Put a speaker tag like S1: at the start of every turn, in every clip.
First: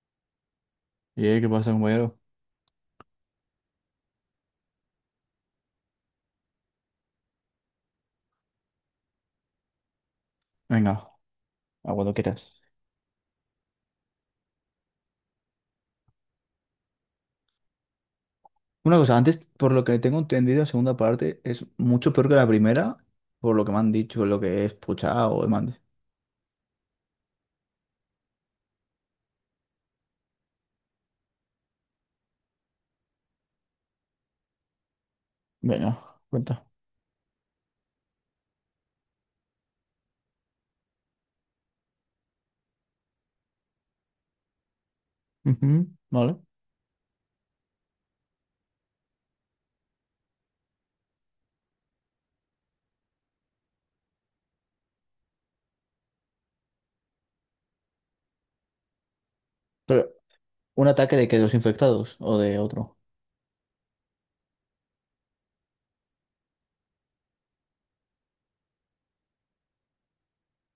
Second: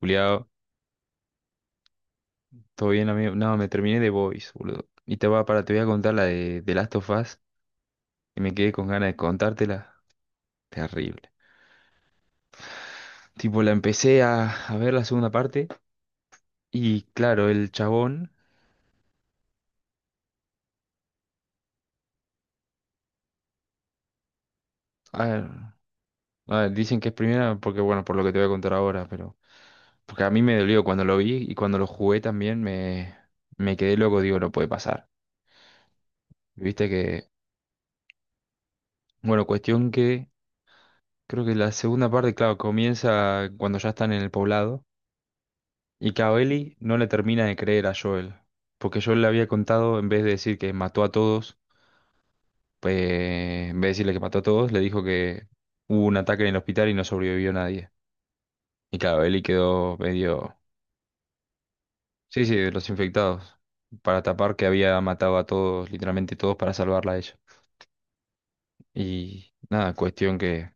S1: Juliado,
S2: Y ¿qué pasa, compañero?
S1: ¿todo bien, amigo? No, me terminé de Boys, boludo. Y te voy a contar la de Last of Us, y me quedé con ganas de contártela.
S2: Venga,
S1: Terrible.
S2: a cuando quieras.
S1: Tipo, la empecé a ver la segunda parte, y claro, el chabón.
S2: Una cosa, antes, por lo que tengo entendido, la segunda parte es mucho peor que la primera, por lo que me han dicho, lo que he
S1: A
S2: escuchado o
S1: ver,
S2: demás.
S1: a ver, dicen que es primera, porque bueno, por lo que te voy a contar ahora, pero. Porque a mí me dolió cuando lo vi y cuando lo jugué también me quedé loco, digo, no puede pasar.
S2: Venga, cuenta.
S1: Viste que. Bueno, cuestión que. Creo que la segunda parte, claro, comienza cuando ya están en el poblado.
S2: Ujú.
S1: Y que a
S2: ¿Vale?
S1: Ellie no le termina de creer a Joel, porque Joel le había contado, en vez de decir que mató a todos, pues, en vez de decirle que mató a todos, le dijo que hubo un ataque en el hospital y no sobrevivió nadie. Y claro, Ellie quedó
S2: Pero,
S1: medio,
S2: ¿un ataque de que? ¿De los infectados o
S1: sí, sí,
S2: de
S1: de los
S2: otro?
S1: infectados, para tapar que había matado a todos, literalmente todos, para salvarla a ella. Y nada, cuestión que,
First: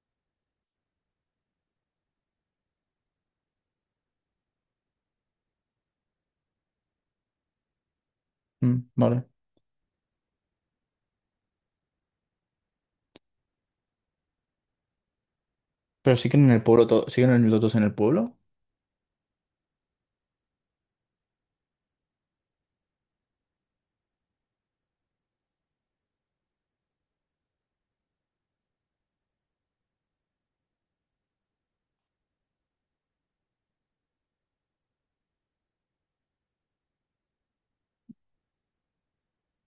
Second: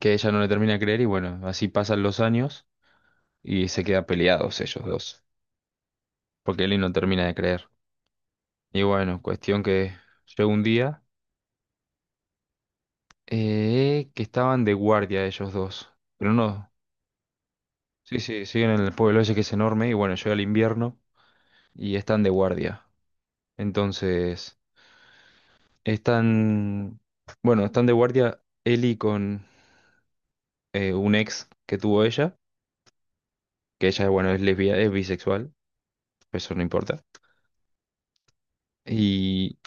S1: que ella no le termina de creer y bueno, así pasan los años y se quedan peleados ellos dos, porque Ellie no termina de creer. Y
S2: Mm,
S1: bueno,
S2: vale.
S1: cuestión que llega un día que estaban de guardia ellos dos.
S2: Pero
S1: Pero
S2: siguen en el
S1: no,
S2: pueblo, siguen en los dos en el
S1: sí,
S2: pueblo.
S1: sí, siguen en el pueblo ese que es enorme y bueno, llega el invierno y están de guardia. Entonces, están, bueno, están de guardia Eli con un ex que tuvo ella, que ella, bueno, es lesbia, es bisexual, eso no importa. Y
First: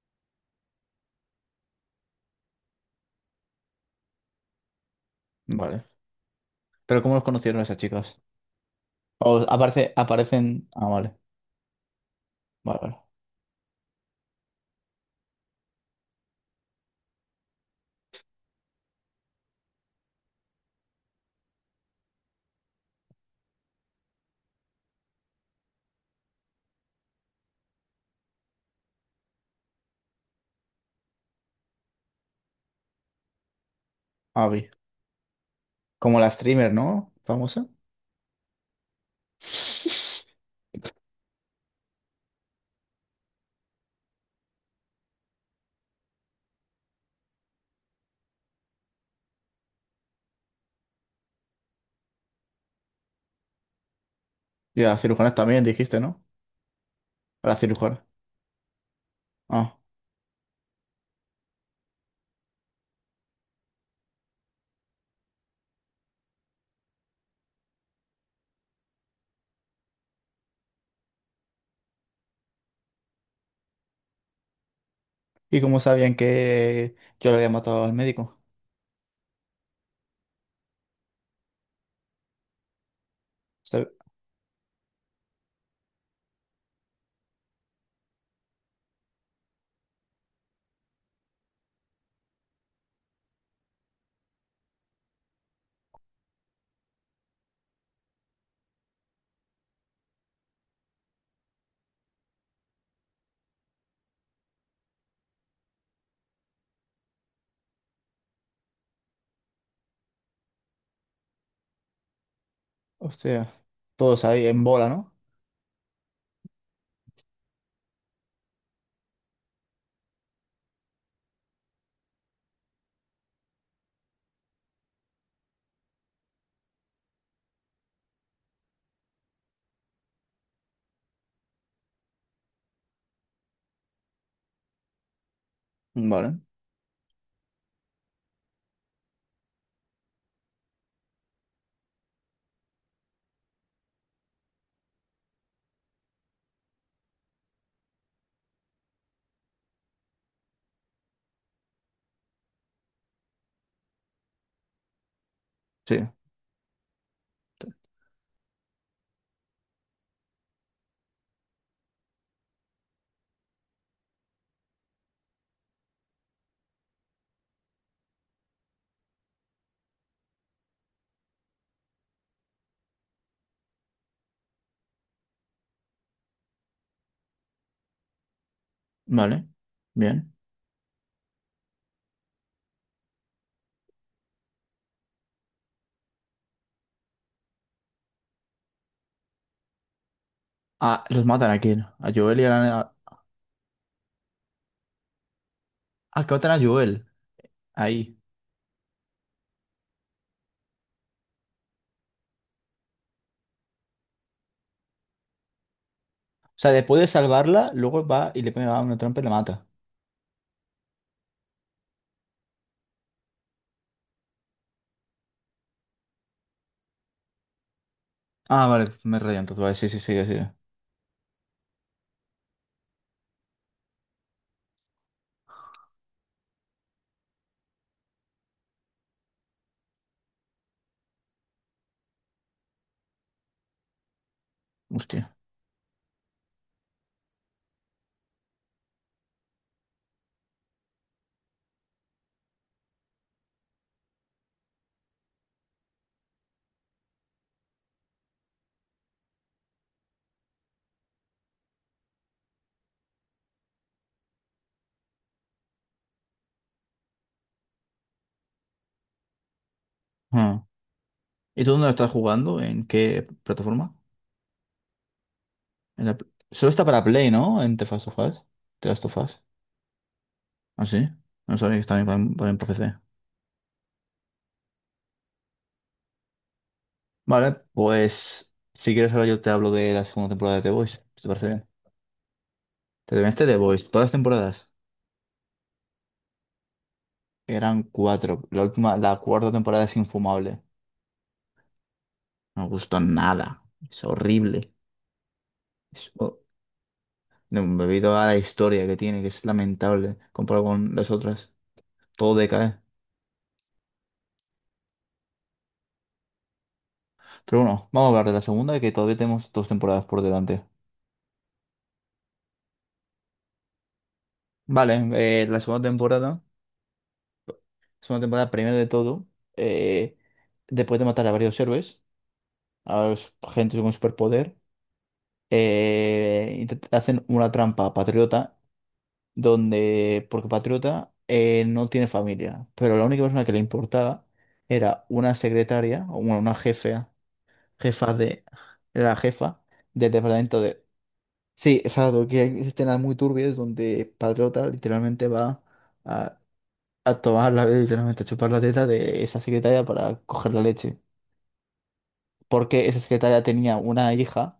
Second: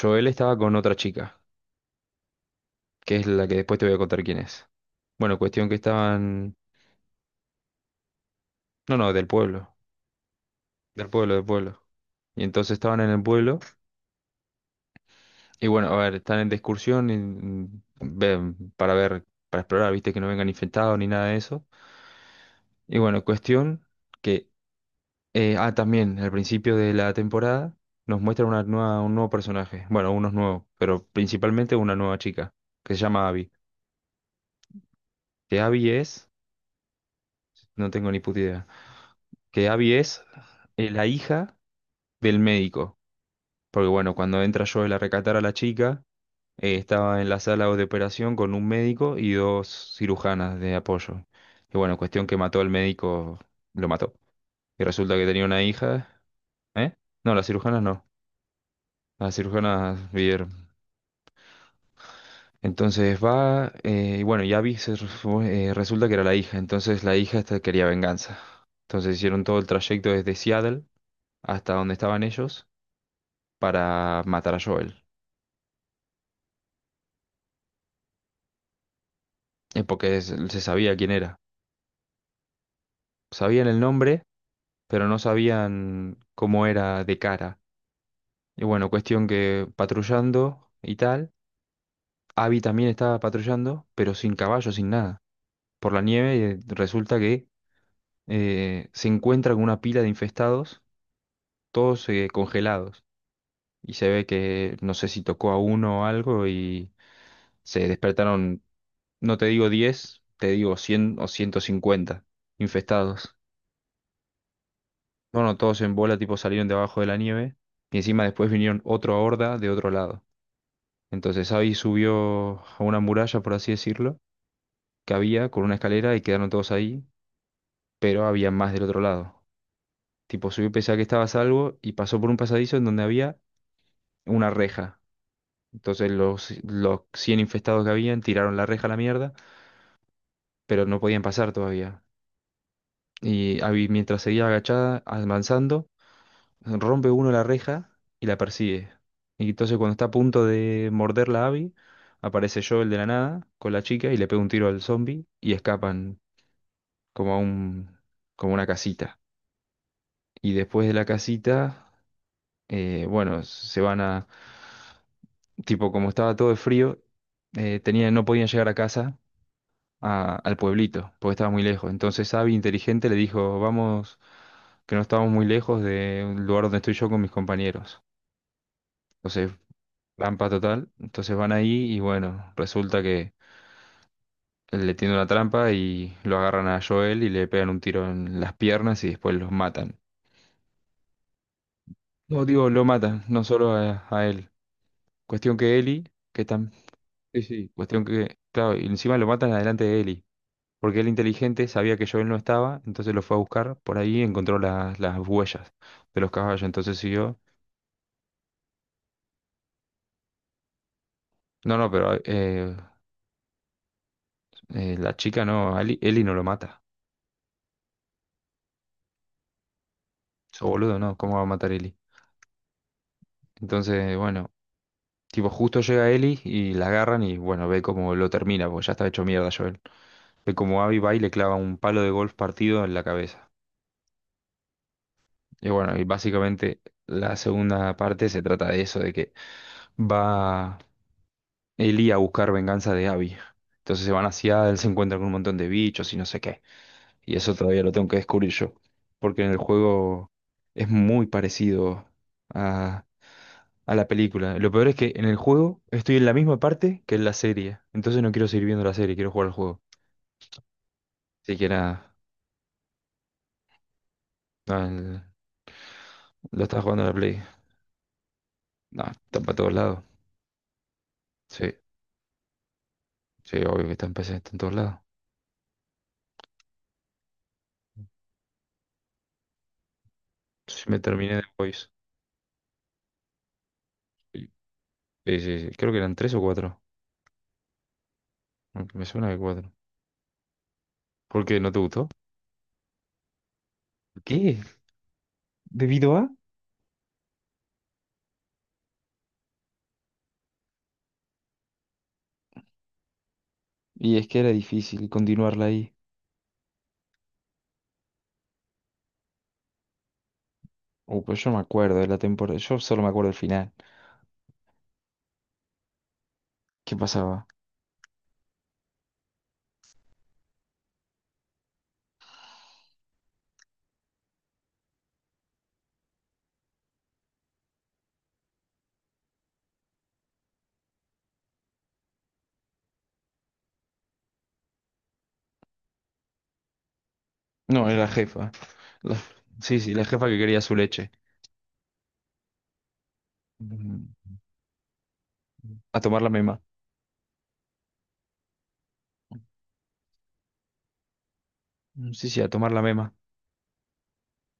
S1: Joel estaba con otra chica, que es la que después te voy a contar quién es. Bueno, cuestión que
S2: Vale.
S1: estaban,
S2: Pero ¿cómo los conocieron esas chicas?
S1: no, no, del
S2: O
S1: pueblo,
S2: aparece, aparecen. Ah,
S1: del
S2: vale.
S1: pueblo, del pueblo. Y entonces
S2: Vale, vale.
S1: estaban en el pueblo. Y bueno, a ver, están en discusión ven, para ver, para explorar, viste, que no vengan infectados ni nada de eso. Y bueno, cuestión que, también, al principio de la temporada nos muestra una nueva, un nuevo personaje, bueno, unos nuevos, pero principalmente una nueva chica, que se llama Abby.
S2: Ah,
S1: Que Abby
S2: como
S1: es,
S2: la streamer, ¿no? Famosa.
S1: no tengo ni puta idea, que Abby es la hija del médico. Porque bueno, cuando entra Joel a recatar a la chica, Estaba en la sala de operación con un médico y dos cirujanas de apoyo. Y bueno, cuestión que mató al médico, lo mató.
S2: ¿Y
S1: Y
S2: a
S1: resulta que
S2: cirujanas
S1: tenía una
S2: también, dijiste,
S1: hija.
S2: no?
S1: ¿Eh? No, las
S2: A la
S1: cirujanas no.
S2: cirujana.
S1: Las
S2: Ah.
S1: cirujanas vivieron. Entonces va, y bueno, ya Abby fue, resulta que era la hija. Entonces la hija esta quería venganza. Entonces hicieron todo el trayecto desde Seattle hasta donde estaban ellos para matar a Joel.
S2: ¿Y cómo sabían que yo le había matado al médico?
S1: Porque se sabía quién era. Sabían el
S2: Usted-
S1: nombre pero no sabían cómo era de cara. Y bueno, cuestión que patrullando y tal, Abby también estaba patrullando, pero sin caballo, sin nada. Por la nieve resulta que se encuentra con una pila de infestados, todos, congelados. Y se ve que no sé si tocó a uno o algo y se despertaron, no te digo 10, te digo 100 o 150 infestados.
S2: Hostia, todos ahí en bola, ¿no?
S1: Bueno, todos en bola tipo salieron debajo de la nieve y encima después vinieron otra horda de otro lado. Entonces Abby subió a una muralla, por así decirlo, que había con una escalera y quedaron todos ahí, pero había más del otro lado. Tipo, subió y pensaba que estaba a salvo y pasó por un pasadizo en donde había una reja. Entonces
S2: Vale,
S1: los 100 infestados que habían tiraron la reja a la mierda, pero no podían pasar todavía. Y Abby, mientras seguía agachada, avanzando, rompe uno la reja y la persigue. Y entonces cuando está a punto de morderla a Abby, aparece Joel de la nada con la chica y le pega un tiro al zombie y
S2: sí,
S1: escapan como a un, como una casita. Y después de la casita, bueno, se van a, tipo, como estaba todo de frío, tenían, no podían llegar a casa, al pueblito, porque estaba muy lejos. Entonces Abby, inteligente, le dijo, vamos, que no estábamos muy lejos de un lugar donde estoy yo con mis compañeros.
S2: vale,
S1: Entonces,
S2: bien.
S1: trampa total. Entonces van ahí y bueno, resulta que le tiende una trampa y lo agarran a Joel y le pegan un tiro en las piernas y después los matan.
S2: Ah, ¿los matan a quién? A Joel
S1: No,
S2: y a
S1: digo, lo
S2: la...
S1: matan, no solo a él. Cuestión que Eli,
S2: Ah, que
S1: que
S2: matan a
S1: tan...
S2: Joel,
S1: Sí, sí, cuestión
S2: ahí.
S1: que... Claro, y encima lo matan adelante de Eli. Porque él inteligente sabía que Joel no estaba, entonces lo fue a buscar. Por ahí encontró las huellas de los
S2: O
S1: caballos,
S2: sea,
S1: entonces
S2: después de
S1: siguió.
S2: salvarla, luego va y le pega una trampa y la mata.
S1: No, no, pero la chica no, Eli no lo mata.
S2: Ah, vale, me he rayado entonces, vale, sí, sí, sí, sí.
S1: Eso boludo, no, ¿cómo va a matar Eli? Entonces, bueno, tipo, justo llega Eli y la agarran y, bueno, ve cómo lo termina, porque ya está hecho mierda Joel. Ve cómo Abby va y le clava un palo de golf partido en la cabeza.
S2: Hostia.
S1: Y bueno, y básicamente la segunda parte se trata de eso, de que va Eli a buscar venganza de Abby. Entonces se van hacia él, se encuentran con un montón de bichos y no sé qué. Y eso todavía lo tengo que descubrir yo. Porque en el juego es muy parecido a, a la película. Lo peor es que en el juego estoy en la misma parte que en la serie. Entonces no quiero seguir viendo la serie, quiero jugar al juego.
S2: Ah. ¿Y tú dónde lo
S1: Siquiera
S2: estás jugando? ¿En qué plataforma?
S1: no, lo
S2: Solo
S1: estás
S2: está
S1: jugando
S2: para
S1: en la
S2: Play,
S1: Play.
S2: ¿no? En The Last of Us. The
S1: No,
S2: Last of
S1: está
S2: Us.
S1: para todos lados.
S2: ¿Ah, sí? No
S1: Sí,
S2: sabía que está bien para PC.
S1: sí, obvio que está en PC, está en todos lados.
S2: Vale, pues si quieres ahora yo te hablo de la segunda temporada de The
S1: Sí, me
S2: Voice, si te
S1: terminé de
S2: parece bien.
S1: Boys.
S2: Te terminaste The Voice, todas las temporadas.
S1: Sí, sí, sí. Creo que eran tres o cuatro.
S2: Eran cuatro. La última,
S1: Aunque me
S2: la
S1: suena de
S2: cuarta
S1: cuatro.
S2: temporada es infumable.
S1: ¿Por qué no te gustó?
S2: No me gustó nada. Es
S1: ¿Qué?
S2: horrible. Es
S1: ¿Debido a?
S2: ho- no, debido a la historia que tiene, que es lamentable comparado con las otras. Todo decae.
S1: Y es que era difícil continuarla ahí.
S2: Pero bueno, vamos a hablar de la segunda, que todavía tenemos dos temporadas por delante.
S1: Pero yo no me acuerdo de la temporada. Yo solo me acuerdo del final.
S2: Vale, la segunda temporada.
S1: ¿Qué pasaba?
S2: Segunda temporada, primero de todo. eh, Después de matar a varios héroes, a gente con superpoder. Hacen una trampa a Patriota, donde, porque Patriota no tiene familia, pero la única persona que le importaba era una secretaria, o bueno, una jefe,
S1: No, era la
S2: jefa de,
S1: jefa.
S2: era la
S1: La-
S2: jefa
S1: Sí, sí, la
S2: del
S1: jefa que quería
S2: departamento
S1: su
S2: de...
S1: leche.
S2: Sí, exacto, que hay escenas muy turbias
S1: Mm.
S2: donde Patriota literalmente va
S1: A tomar la
S2: a,
S1: mema.
S2: a tomar la, literalmente a chupar la teta de esa secretaria para coger la leche.
S1: Mm, sí, sí, a tomar la
S2: Porque esa
S1: mema.
S2: secretaria tenía una hija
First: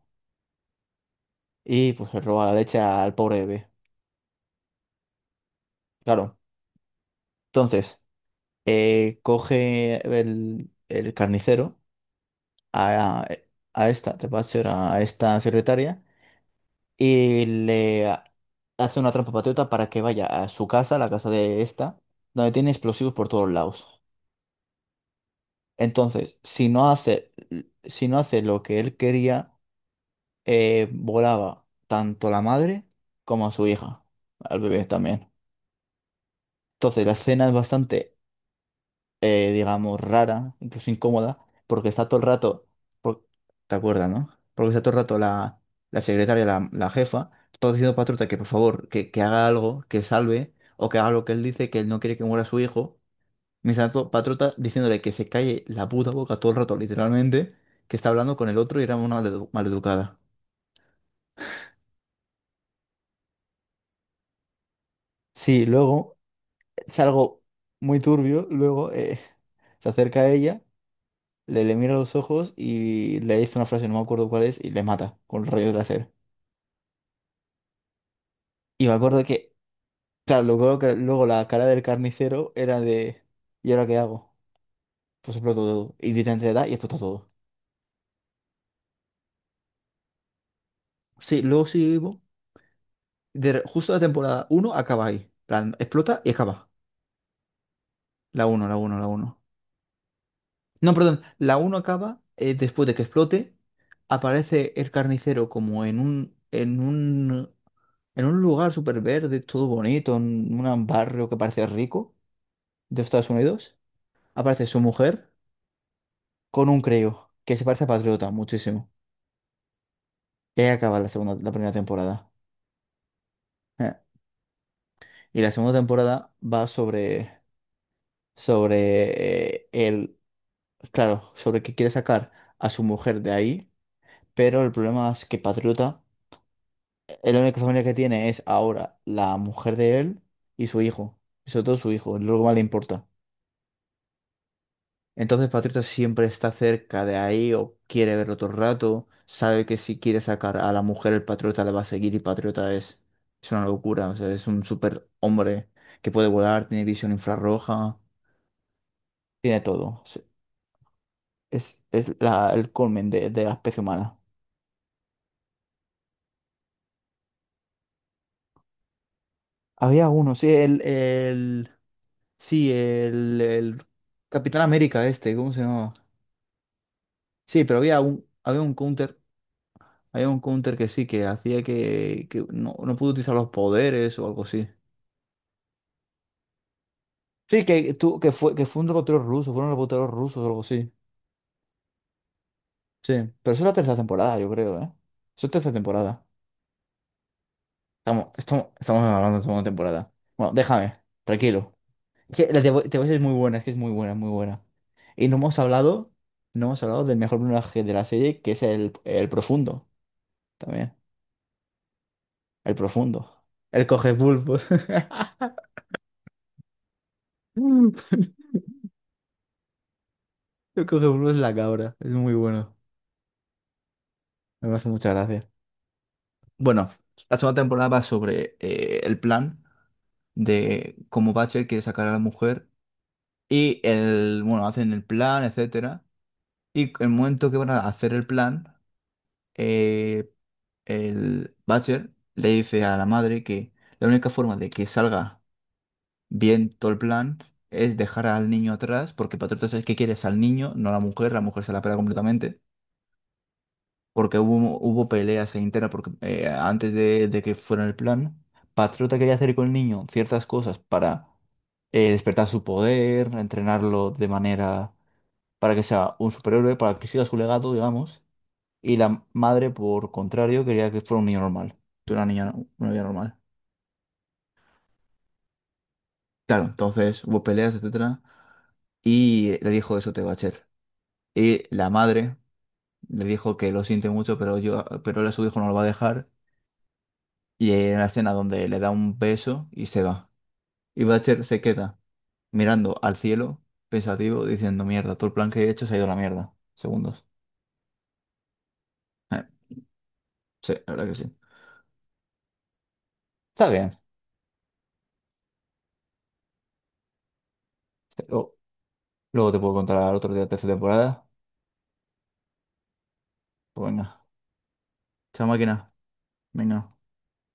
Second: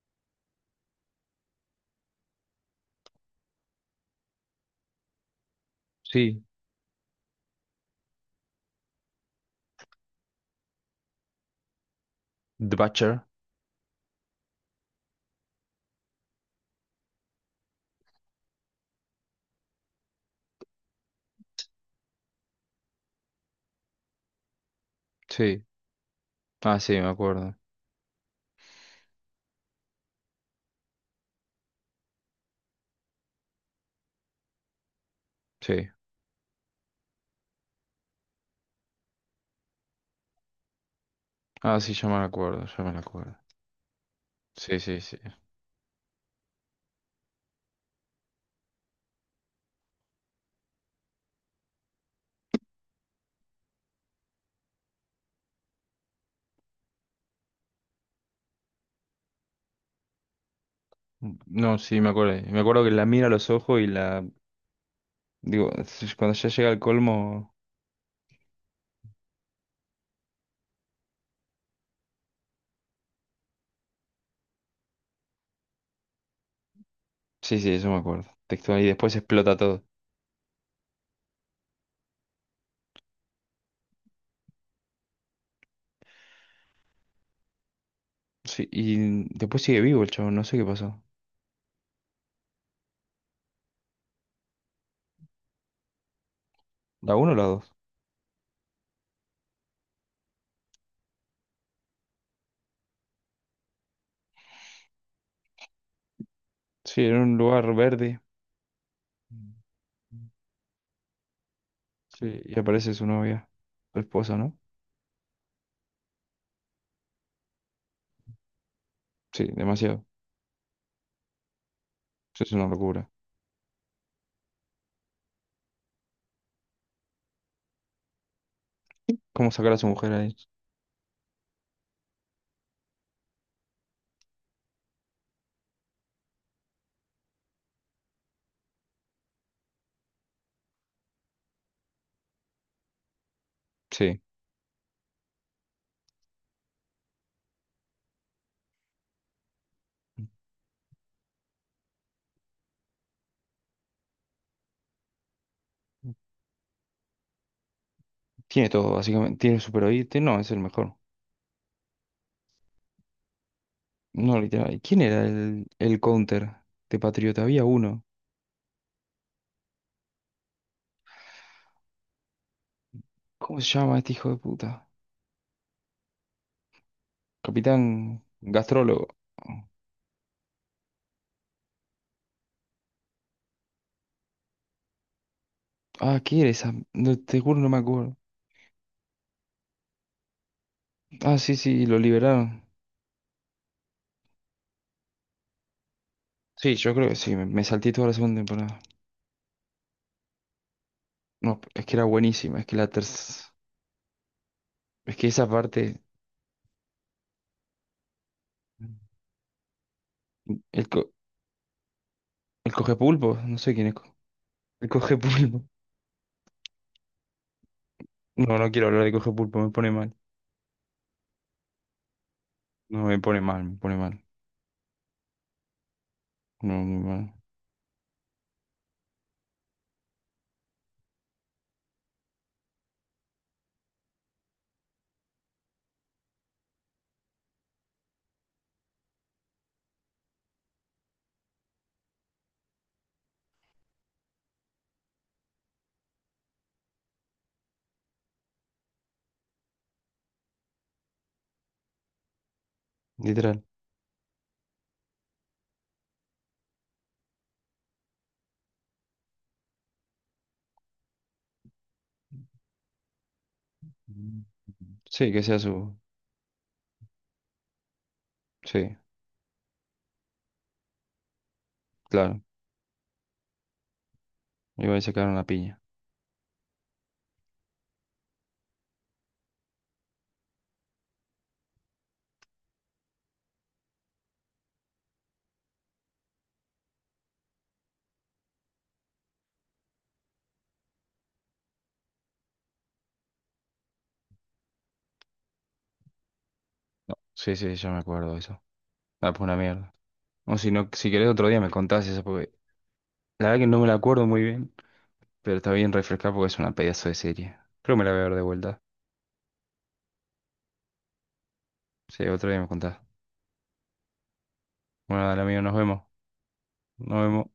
S2: y pues le roba la leche al pobre bebé. Claro.
S1: Sí.
S2: Entonces, coge el carnicero
S1: The Butcher.
S2: a, a esta, te Thatcher, a ser a esta secretaria, y hace una trampa patriota para que vaya a su casa, la casa de esta, donde tiene explosivos por todos lados.
S1: Sí.
S2: Entonces, si
S1: Ah,
S2: no
S1: sí, me
S2: hace,
S1: acuerdo.
S2: si no hace lo que él quería, volaba tanto a la madre como a su hija, al bebé también.
S1: Sí.
S2: Entonces, la escena es bastante digamos, rara, incluso incómoda,
S1: Ah,
S2: porque
S1: sí, ya
S2: está
S1: me
S2: todo el
S1: acuerdo,
S2: rato,
S1: ya me
S2: por-
S1: acuerdo.
S2: ¿te acuerdas, no? Porque
S1: Sí,
S2: está todo el
S1: sí, sí.
S2: rato la, la secretaria, la jefa, todo diciendo para Truta que por favor, que haga algo, que salve, o que haga lo que él dice, que él no quiere que muera su hijo. Mientras tanto, Patruta diciéndole que se calle la puta boca todo el rato, literalmente, que está hablando con el otro y era una maleducada.
S1: No, sí, me acuerdo. Me acuerdo que la mira a los ojos y la...
S2: Sí,
S1: Digo,
S2: luego
S1: cuando ya llega al
S2: es algo
S1: colmo...
S2: muy turbio, luego se acerca a ella. Le mira a los ojos y le dice una frase, no me acuerdo cuál es, y le mata con rayos láser.
S1: Sí, sí, eso me acuerdo. Textual. Y
S2: Y me
S1: después
S2: acuerdo que,
S1: explota todo.
S2: claro, luego, luego la cara del carnicero era de, ¿y ahora qué hago? Pues exploto todo. Y literalmente le da y explota todo.
S1: Sí, y después sigue vivo el chavo, no sé qué pasó.
S2: Sí, luego sigue vivo. Justo la temporada uno acaba ahí. Plan, explota y acaba.
S1: ¿La uno o la dos?
S2: La uno. No, perdón, la uno acaba después de que explote, aparece el carnicero como en un, en
S1: Sí, en un
S2: un,
S1: lugar verde.
S2: en un lugar súper verde, todo bonito, en un barrio que parece rico
S1: Sí, y aparece
S2: de
S1: su
S2: Estados
S1: novia.
S2: Unidos.
S1: Su esposa, ¿no?
S2: Aparece su mujer con un creo, que se parece a Patriota muchísimo.
S1: Sí, demasiado.
S2: Y ahí acaba la segunda, la primera temporada.
S1: Eso es una locura.
S2: Eh, Y la segunda temporada va sobre,
S1: ¿Cómo
S2: sobre
S1: sacar a su mujer
S2: el,
S1: ahí?
S2: claro, sobre que quiere sacar a su mujer de ahí, pero el problema es que Patriota la única familia que tiene es ahora la mujer de él y su hijo. Y sobre todo su hijo, es lo que más le importa.
S1: Sí.
S2: Entonces Patriota siempre está cerca de ahí o quiere verlo todo el rato. Sabe que si quiere sacar a la mujer, el Patriota le va a seguir y Patriota es una locura. O sea, es un super hombre que puede volar, tiene visión infrarroja,
S1: Tiene todo, básicamente. Tiene
S2: tiene
S1: super
S2: todo.
S1: oído.
S2: Es,
S1: No, es el mejor.
S2: es la- el colmen de la especie humana.
S1: No, literal. ¿Quién era el counter de Patriota? Había uno.
S2: Había uno, sí,
S1: ¿Cómo se
S2: el
S1: llama este hijo de
S2: Capitán
S1: puta?
S2: América este, ¿cómo se llama? Sí, pero
S1: Capitán Gastrólogo.
S2: había un counter que sí, que hacía que no, no pudo utilizar los poderes o algo así.
S1: Ah, ¿qué era esa? No, te juro,
S2: Sí,
S1: no me
S2: que,
S1: acuerdo.
S2: tú, que fue un reportero ruso, fueron reporteros rusos o algo así.
S1: Ah, sí, sí, lo liberaron.
S2: Sí, pero eso es la tercera temporada, yo creo, ¿eh? Eso es tercera temporada.
S1: Sí, yo creo que sí, me salté toda la
S2: Estamos,
S1: segunda
S2: estamos,
S1: temporada.
S2: estamos hablando de segunda temporada. Bueno, déjame,
S1: No,
S2: tranquilo.
S1: es que era
S2: Es que
S1: buenísima,
S2: la
S1: es
S2: de
S1: que la
S2: The Voice es muy
S1: tercera...
S2: buena, es que es muy buena, muy buena.
S1: Es que
S2: Y no
S1: esa
S2: hemos
S1: parte...
S2: hablado, no hemos hablado del mejor personaje de la serie, que es el profundo,
S1: El,
S2: también.
S1: co el
S2: El
S1: cogepulpo,
S2: profundo.
S1: no sé
S2: El
S1: quién es.
S2: coge pulpos.
S1: El cogepulpo. No, no quiero hablar de cogepulpo, me pone mal.
S2: Yo creo que Bruno es la cabra. Es muy bueno.
S1: No, me pone mal, me pone mal.
S2: Me hace mucha gracia.
S1: No,
S2: Bueno,
S1: muy mal.
S2: la segunda temporada va sobre el plan de cómo Butcher quiere sacar a la mujer. Y el, bueno, hacen el plan, etcétera. Y el momento que van a hacer el plan, eh, el Butcher le dice a la madre que la única forma de que salga bien todo el plan es dejar al niño atrás, porque Patriotas es el que quieres al niño, no a la mujer se la pela completamente.
S1: Literal.
S2: Porque hubo, hubo peleas ahí internas, porque antes de que fuera el plan, Patriota quería hacer con el niño ciertas cosas para despertar su poder, entrenarlo de
S1: Mm.
S2: manera
S1: Sí, que sea
S2: para que
S1: su...
S2: sea un superhéroe, para que siga su legado, digamos,
S1: Sí,
S2: y la madre, por contrario, quería que fuera un niño normal, que
S1: claro.
S2: una niña normal.
S1: Iba a sacar una piña.
S2: Claro, entonces hubo peleas, etcétera, y le dijo eso te va a hacer. Y la madre le dijo que lo siente mucho, pero yo, pero él a su hijo no lo va a dejar. Y hay una escena donde le da un beso y se va. Y Butcher se queda mirando al cielo, pensativo, diciendo, mierda, todo el plan que he hecho se ha ido a la mierda. Segundos.
S1: Sí, sí, ya me acuerdo de eso. Ah, pues
S2: Eh,
S1: una mierda. O si
S2: sí,
S1: no,
S2: la verdad
S1: si
S2: que
S1: querés
S2: sí.
S1: otro día me contás eso, porque la verdad que
S2: Está
S1: no me la
S2: bien.
S1: acuerdo muy bien, pero está bien refrescar porque es una pedazo de serie. Creo que me la voy a ver de
S2: Luego,
S1: vuelta.
S2: luego te puedo contar otro día de esta temporada.
S1: Sí, otro día me contás.
S2: Pues venga.
S1: Bueno, dale
S2: Chao,
S1: amigo, nos
S2: máquina.
S1: vemos.
S2: Venga.
S1: Nos vemos.